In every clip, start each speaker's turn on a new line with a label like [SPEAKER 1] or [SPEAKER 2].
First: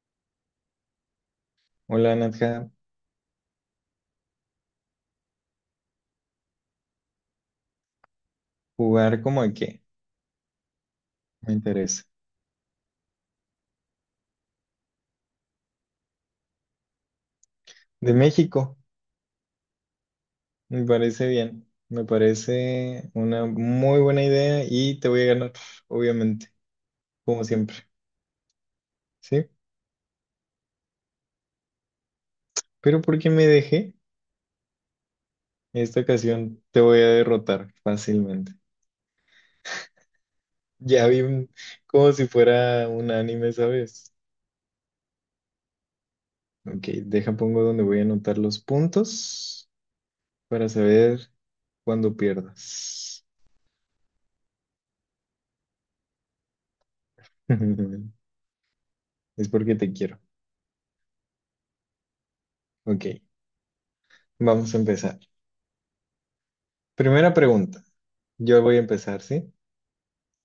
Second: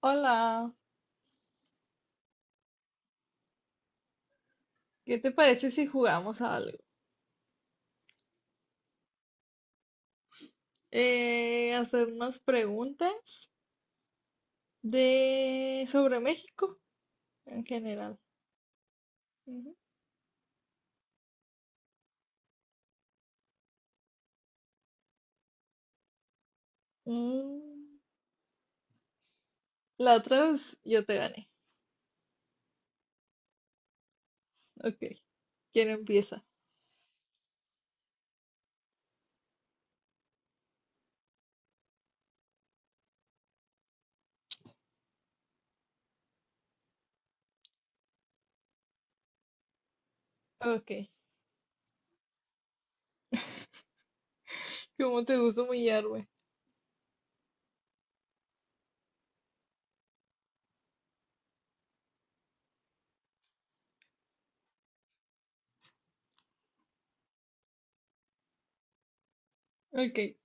[SPEAKER 1] Hola,
[SPEAKER 2] Hola Nadja,
[SPEAKER 1] ¿qué te parece si jugamos a algo?
[SPEAKER 2] jugar como a qué, me interesa.
[SPEAKER 1] Hacer unas preguntas de sobre México en
[SPEAKER 2] De
[SPEAKER 1] general.
[SPEAKER 2] México,
[SPEAKER 1] Ujú.
[SPEAKER 2] me parece bien, me parece una muy buena idea y te voy a ganar, obviamente, como siempre,
[SPEAKER 1] Mm,
[SPEAKER 2] ¿sí?
[SPEAKER 1] la otra vez yo te gané.
[SPEAKER 2] Pero ¿por qué me dejé?
[SPEAKER 1] Ok, ¿quién
[SPEAKER 2] Esta
[SPEAKER 1] empieza?
[SPEAKER 2] ocasión te voy a derrotar fácilmente. Ya vi un- Como si fuera un anime, ¿sabes? Ok, deja pongo donde voy a anotar los puntos para
[SPEAKER 1] Ok,
[SPEAKER 2] saber cuándo pierdas.
[SPEAKER 1] ¿cómo te gusta humillarme?
[SPEAKER 2] Es porque te quiero. Ok, vamos a empezar. Primera pregunta. Yo voy a empezar, ¿sí?
[SPEAKER 1] Ok, he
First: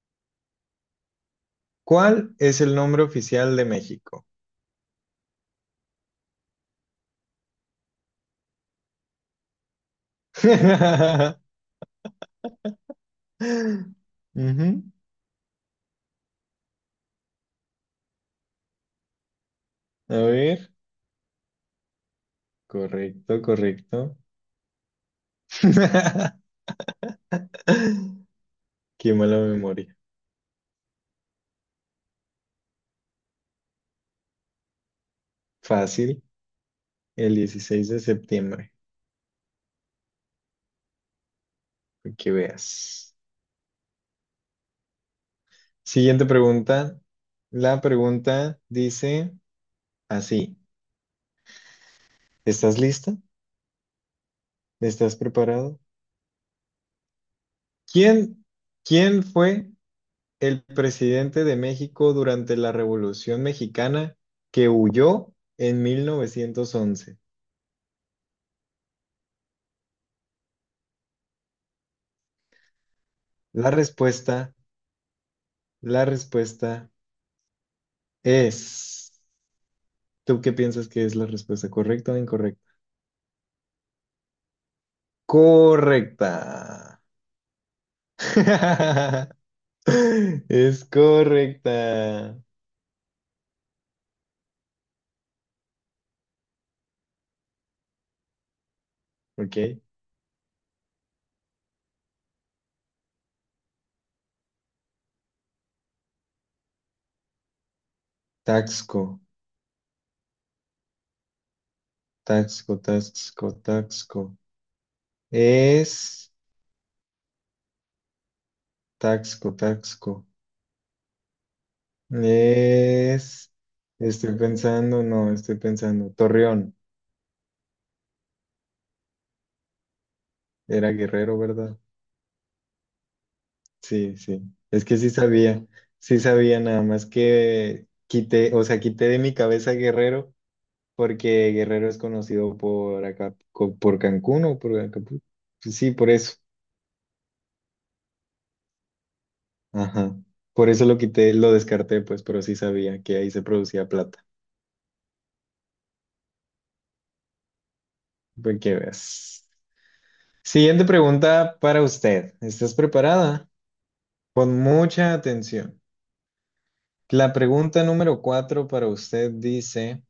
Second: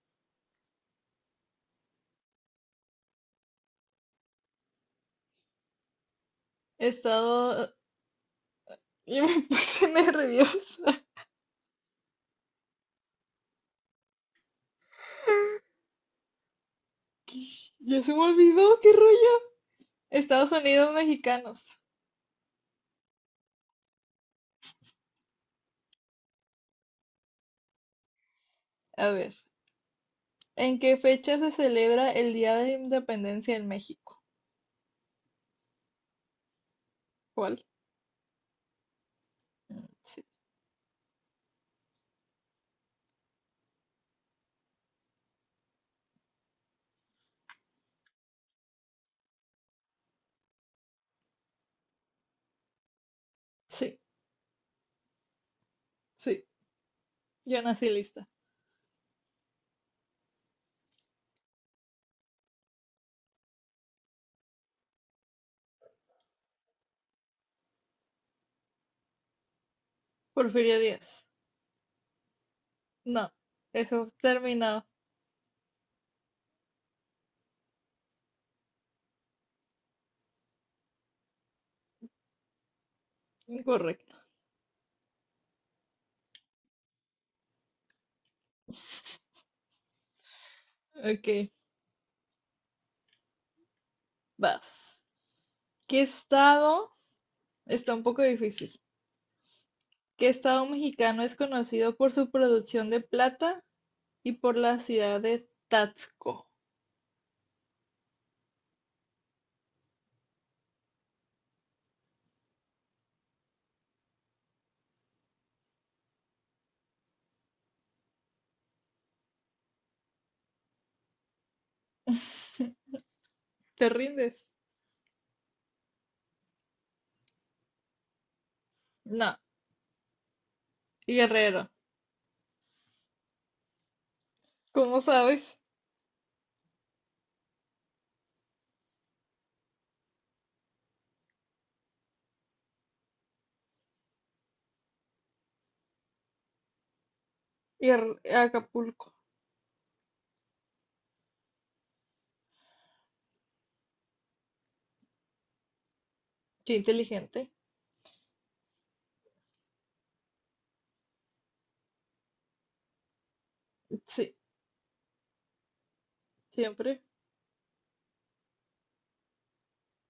[SPEAKER 2] ¿Cuál es el nombre oficial de México?
[SPEAKER 1] estado... Yo me puse nerviosa.
[SPEAKER 2] Ujú.
[SPEAKER 1] ¿Qué? Ya se me olvidó, qué rollo.
[SPEAKER 2] A
[SPEAKER 1] Estados
[SPEAKER 2] ver.
[SPEAKER 1] Unidos mexicanos.
[SPEAKER 2] Correcto, correcto.
[SPEAKER 1] A
[SPEAKER 2] Qué
[SPEAKER 1] ver,
[SPEAKER 2] mala memoria.
[SPEAKER 1] ¿en qué fecha se celebra el Día de la Independencia en México?
[SPEAKER 2] Fácil. El
[SPEAKER 1] ¿Cuál?
[SPEAKER 2] 16 de septiembre.
[SPEAKER 1] Sí,
[SPEAKER 2] Para que veas. Siguiente pregunta. La pregunta dice así. ¿Estás lista?
[SPEAKER 1] sí,
[SPEAKER 2] ¿Estás preparado?
[SPEAKER 1] sí. Yo nací lista.
[SPEAKER 2] ¿Quién, quién fue el presidente de México durante la Revolución Mexicana que huyó en 1911?
[SPEAKER 1] Porfirio Díaz. No,
[SPEAKER 2] La
[SPEAKER 1] eso
[SPEAKER 2] respuesta,
[SPEAKER 1] terminado.
[SPEAKER 2] la respuesta es... ¿Tú qué piensas que es la respuesta? ¿Correcta o incorrecta?
[SPEAKER 1] Incorrecto.
[SPEAKER 2] Correcta. Es
[SPEAKER 1] Ok,
[SPEAKER 2] correcta.
[SPEAKER 1] vas. ¿Qué estado? Está un poco difícil.
[SPEAKER 2] Ok.
[SPEAKER 1] ¿Qué estado mexicano es conocido por su producción de plata y por la ciudad de Taxco?
[SPEAKER 2] Taxco, Taxco, Taxco, Taxco. Es Taxco, Taxco. Es,
[SPEAKER 1] ¿Te
[SPEAKER 2] estoy
[SPEAKER 1] rindes?
[SPEAKER 2] pensando, no, estoy pensando. Torreón,
[SPEAKER 1] No,
[SPEAKER 2] era Guerrero,
[SPEAKER 1] Guerrero.
[SPEAKER 2] ¿verdad? Sí, sí. Es que
[SPEAKER 1] ¿Cómo
[SPEAKER 2] sí
[SPEAKER 1] sabes?
[SPEAKER 2] sabía, sí sabía, nada más que quité, o sea, quité de mi cabeza Guerrero porque Guerrero es conocido por acá, por Cancún o por Acapulco. Pues sí, por eso.
[SPEAKER 1] Acapulco.
[SPEAKER 2] Ajá. Por eso lo quité, lo descarté, pues, pero sí sabía que ahí se producía plata.
[SPEAKER 1] Qué inteligente.
[SPEAKER 2] Pues que veas. Siguiente pregunta para usted. ¿Estás preparada?
[SPEAKER 1] Sí,
[SPEAKER 2] Con mucha atención.
[SPEAKER 1] siempre.
[SPEAKER 2] La pregunta número cuatro para usted dice,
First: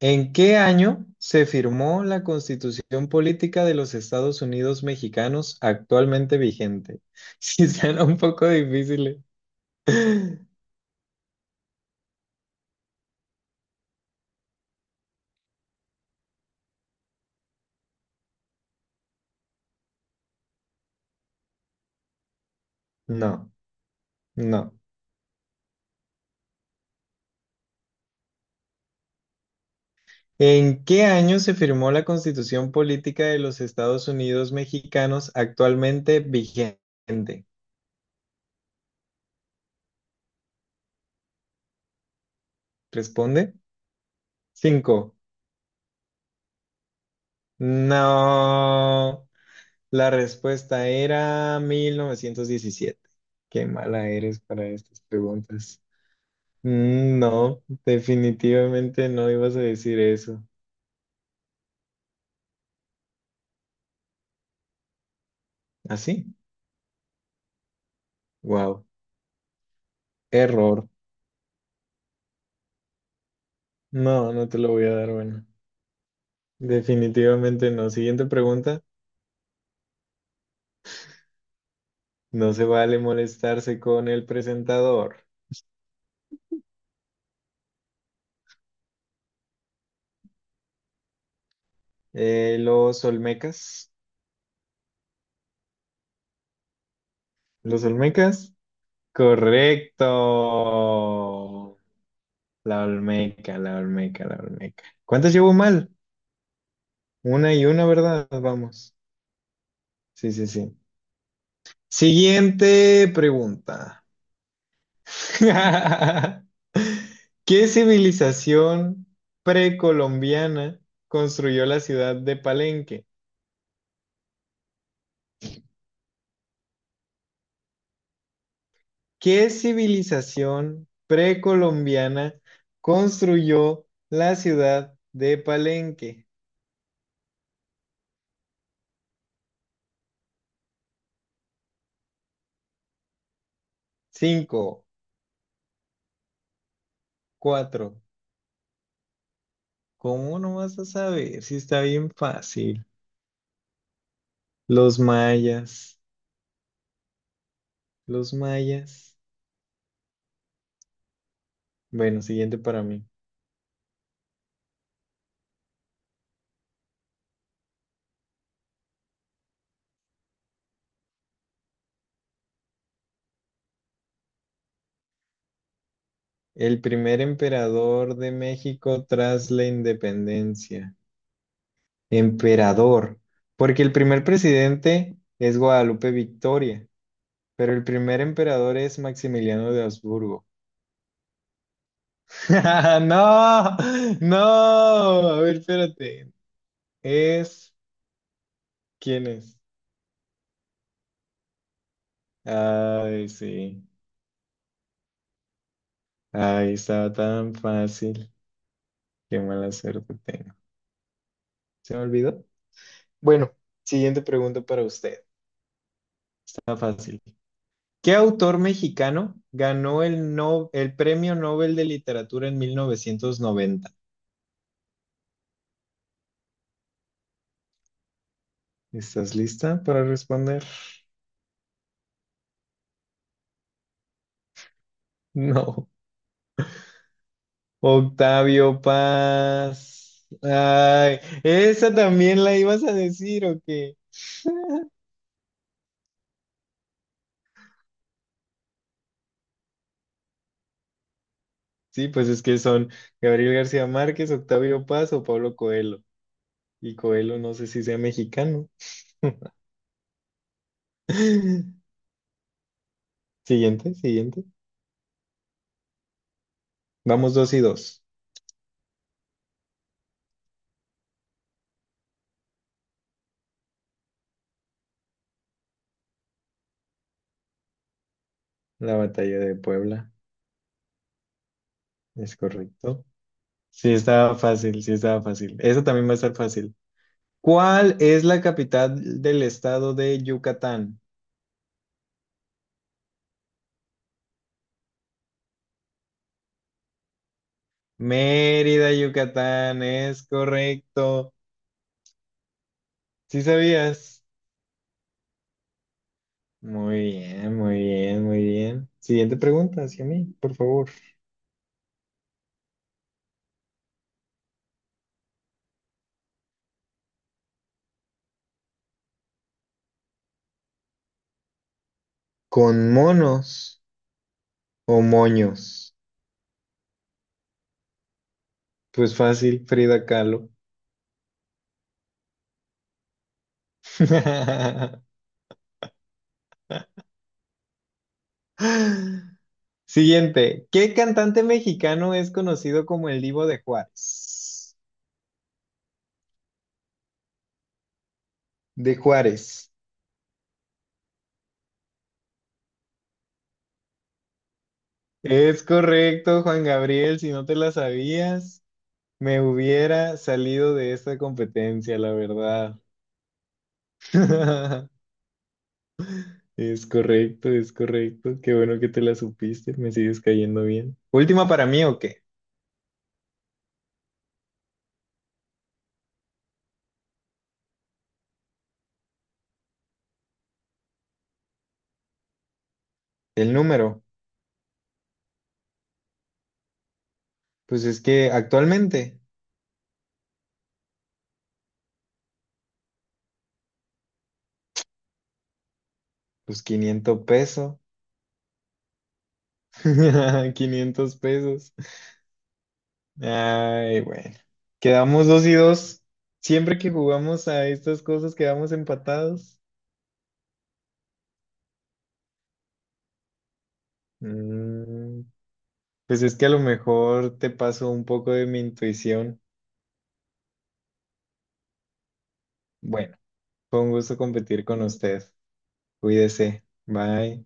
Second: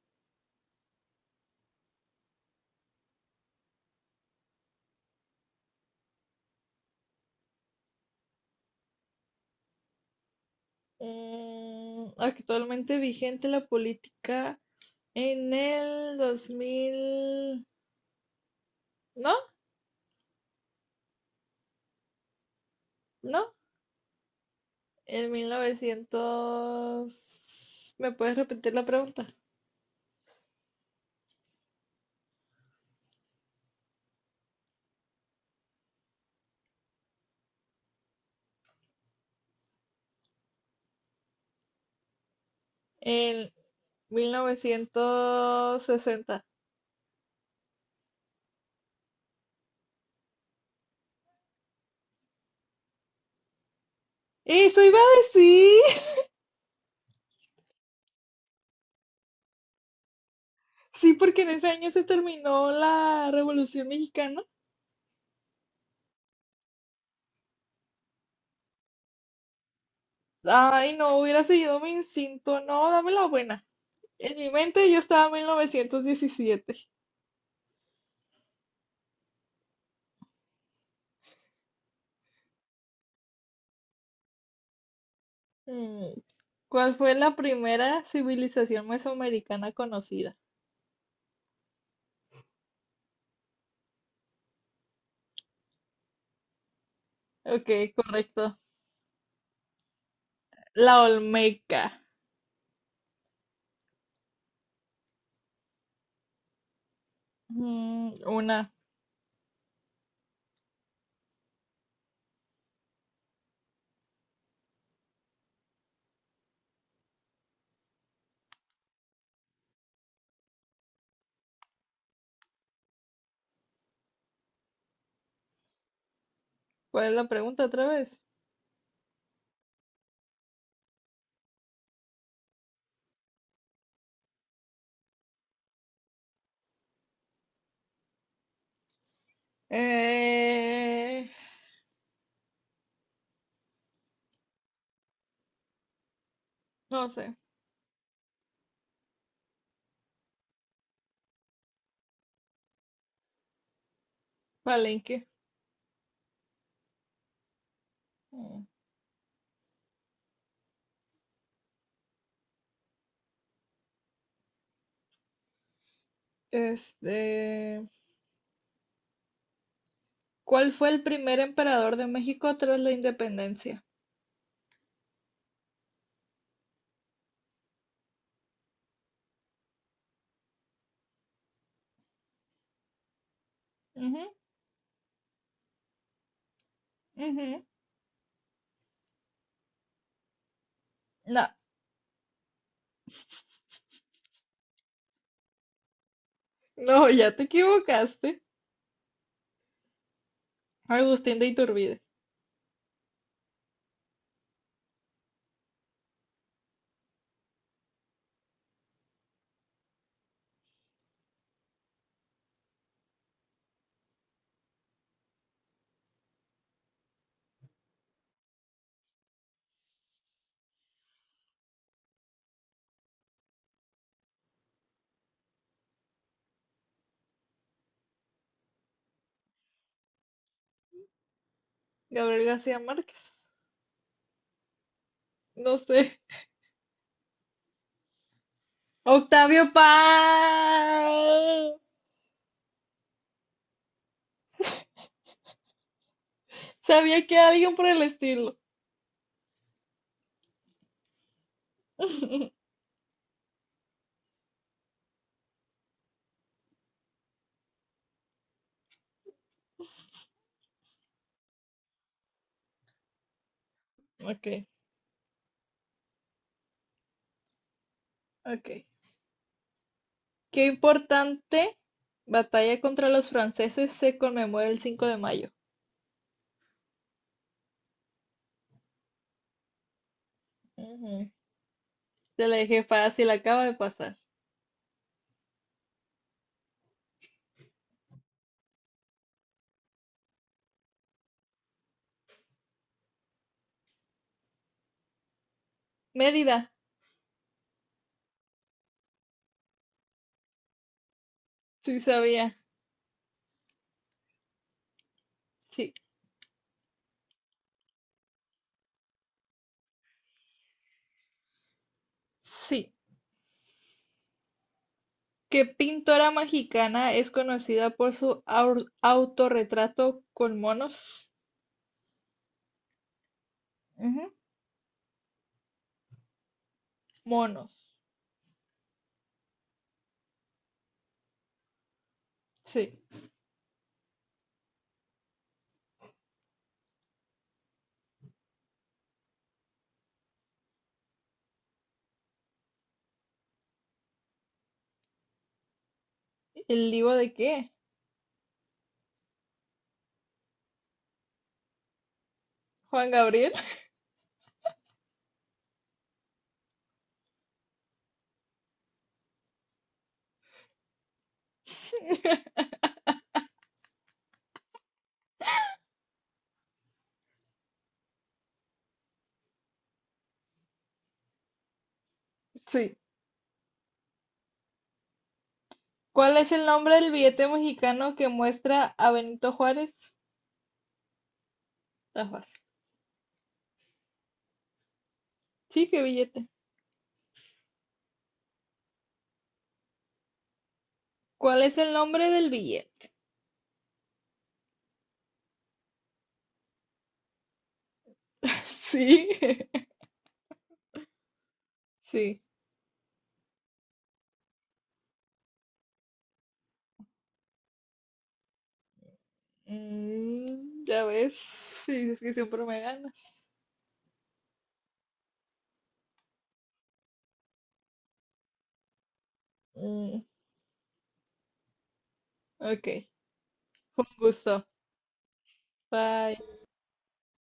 [SPEAKER 2] ¿en qué año se firmó la Constitución Política de los Estados Unidos Mexicanos actualmente vigente? Si suena un poco difícil.
[SPEAKER 1] Actualmente vigente la política en el 2000, no,
[SPEAKER 2] No,
[SPEAKER 1] no,
[SPEAKER 2] no.
[SPEAKER 1] en 1900, ¿me puedes repetir la pregunta?
[SPEAKER 2] ¿En qué año se firmó la Constitución Política de los Estados Unidos Mexicanos actualmente vigente?
[SPEAKER 1] En
[SPEAKER 2] Responde. Cinco.
[SPEAKER 1] 1960.
[SPEAKER 2] No. La respuesta era 1917. Qué mala eres para
[SPEAKER 1] Eso iba
[SPEAKER 2] estas
[SPEAKER 1] a decir,
[SPEAKER 2] preguntas. Mm, no, definitivamente no ibas a decir eso.
[SPEAKER 1] sí, porque en ese año se terminó la Revolución Mexicana.
[SPEAKER 2] ¿Así? Wow. Error.
[SPEAKER 1] Ay, no, hubiera seguido mi instinto, no, dame la buena.
[SPEAKER 2] No,
[SPEAKER 1] En
[SPEAKER 2] no
[SPEAKER 1] mi
[SPEAKER 2] te lo voy
[SPEAKER 1] mente
[SPEAKER 2] a
[SPEAKER 1] yo
[SPEAKER 2] dar,
[SPEAKER 1] estaba en
[SPEAKER 2] bueno.
[SPEAKER 1] 1917.
[SPEAKER 2] Definitivamente no. Siguiente pregunta. No se vale molestarse con el presentador.
[SPEAKER 1] Mm, ¿Cuál fue la primera civilización mesoamericana conocida?
[SPEAKER 2] Los Olmecas.
[SPEAKER 1] Ok,
[SPEAKER 2] ¿Los Olmecas?
[SPEAKER 1] correcto. La
[SPEAKER 2] Correcto.
[SPEAKER 1] Olmeca.
[SPEAKER 2] La Olmeca, la Olmeca, la Olmeca. ¿Cuántas llevo mal? Una y una, ¿verdad?
[SPEAKER 1] Una.
[SPEAKER 2] Vamos. Sí, sí, sí. Siguiente pregunta. ¿Qué civilización precolombiana construyó la ciudad de Palenque?
[SPEAKER 1] ¿Cuál es la pregunta otra vez?
[SPEAKER 2] ¿Qué civilización precolombiana construyó la ciudad de Palenque?
[SPEAKER 1] Eh,
[SPEAKER 2] Cinco,
[SPEAKER 1] no sé.
[SPEAKER 2] cuatro. ¿Cómo no vas a saber si está bien fácil? Los
[SPEAKER 1] Palenque.
[SPEAKER 2] mayas, los
[SPEAKER 1] Mm,
[SPEAKER 2] mayas. Bueno, siguiente para mí.
[SPEAKER 1] Este, ¿cuál fue el primer emperador de México tras la independencia?
[SPEAKER 2] El primer emperador de México tras la independencia. Emperador. Porque el
[SPEAKER 1] Ujú,
[SPEAKER 2] primer presidente es Guadalupe Victoria,
[SPEAKER 1] ujú.
[SPEAKER 2] pero el primer emperador es Maximiliano de Habsburgo.
[SPEAKER 1] No,
[SPEAKER 2] No, no. A ver, espérate.
[SPEAKER 1] no, ya te
[SPEAKER 2] Es...
[SPEAKER 1] equivocaste.
[SPEAKER 2] ¿Quién es?
[SPEAKER 1] Agustín de Iturbide.
[SPEAKER 2] Ay, sí. Ay, estaba tan fácil. Qué mala suerte tengo. ¿Se me olvidó? Bueno, siguiente pregunta para usted. Está fácil. ¿Qué autor mexicano ganó el, no- el Premio Nobel de Literatura en 1990? ¿Estás lista para responder?
[SPEAKER 1] Gabriel García Márquez. No
[SPEAKER 2] No.
[SPEAKER 1] sé.
[SPEAKER 2] Octavio
[SPEAKER 1] Octavio
[SPEAKER 2] Paz. Ay,
[SPEAKER 1] Paz.
[SPEAKER 2] esa también la ibas a decir, ¿o qué?
[SPEAKER 1] Sabía que alguien por el estilo.
[SPEAKER 2] Sí, pues es que son Gabriel García Márquez, Octavio Paz o Pablo Coelho. Y Coelho no sé si sea mexicano. Siguiente, siguiente.
[SPEAKER 1] Ok,
[SPEAKER 2] Vamos dos y dos.
[SPEAKER 1] ok. ¿Qué importante batalla contra los franceses se conmemora el 5 de mayo?
[SPEAKER 2] La batalla de Puebla,
[SPEAKER 1] Ujú.
[SPEAKER 2] es
[SPEAKER 1] Te la dejé
[SPEAKER 2] correcto.
[SPEAKER 1] fácil, acaba de
[SPEAKER 2] Sí,
[SPEAKER 1] pasar.
[SPEAKER 2] estaba fácil, sí, estaba fácil. Eso también va a estar fácil. ¿Cuál es la capital del estado de Yucatán?
[SPEAKER 1] Mérida,
[SPEAKER 2] Mérida, Yucatán, es correcto.
[SPEAKER 1] sí sabía.
[SPEAKER 2] ¿Sí sabías?
[SPEAKER 1] Sí,
[SPEAKER 2] Muy bien, muy bien, muy bien. Siguiente pregunta hacia mí, por favor.
[SPEAKER 1] sí. ¿Qué pintora mexicana es conocida por su autorretrato con monos?
[SPEAKER 2] ¿Con monos
[SPEAKER 1] Ujú,
[SPEAKER 2] o moños?
[SPEAKER 1] monos,
[SPEAKER 2] Pues fácil, Frida Kahlo.
[SPEAKER 1] sí.
[SPEAKER 2] Siguiente. ¿Qué cantante mexicano es conocido como el Divo de Juárez?
[SPEAKER 1] ¿El libro de qué?
[SPEAKER 2] De Juárez.
[SPEAKER 1] ¿Juan Gabriel?
[SPEAKER 2] Es correcto, Juan Gabriel, si no te la sabías, me hubiera salido de esta competencia, la verdad. Es correcto, es correcto. Qué bueno que te la supiste, me sigues cayendo bien. Última para mí, ¿o qué?
[SPEAKER 1] Sí. ¿Cuál es el nombre del billete mexicano que muestra a Benito Juárez? Está fácil.
[SPEAKER 2] El número.
[SPEAKER 1] Sí, qué billete.
[SPEAKER 2] Pues es que actualmente,
[SPEAKER 1] ¿Cuál es el nombre del billete?
[SPEAKER 2] pues 500 pesos.
[SPEAKER 1] Sí,
[SPEAKER 2] 500 pesos.
[SPEAKER 1] sí.
[SPEAKER 2] Ay, bueno. Quedamos dos y dos. Siempre que jugamos a estas cosas, quedamos empatados.
[SPEAKER 1] Ya ves, sí, es que siempre me ganas.
[SPEAKER 2] Mm. Pues es que a lo mejor te paso un poco de mi intuición.
[SPEAKER 1] Mm, ok,
[SPEAKER 2] Bueno, fue un
[SPEAKER 1] un
[SPEAKER 2] gusto competir
[SPEAKER 1] gusto.
[SPEAKER 2] con usted.
[SPEAKER 1] Bye.
[SPEAKER 2] Cuídese. Bye.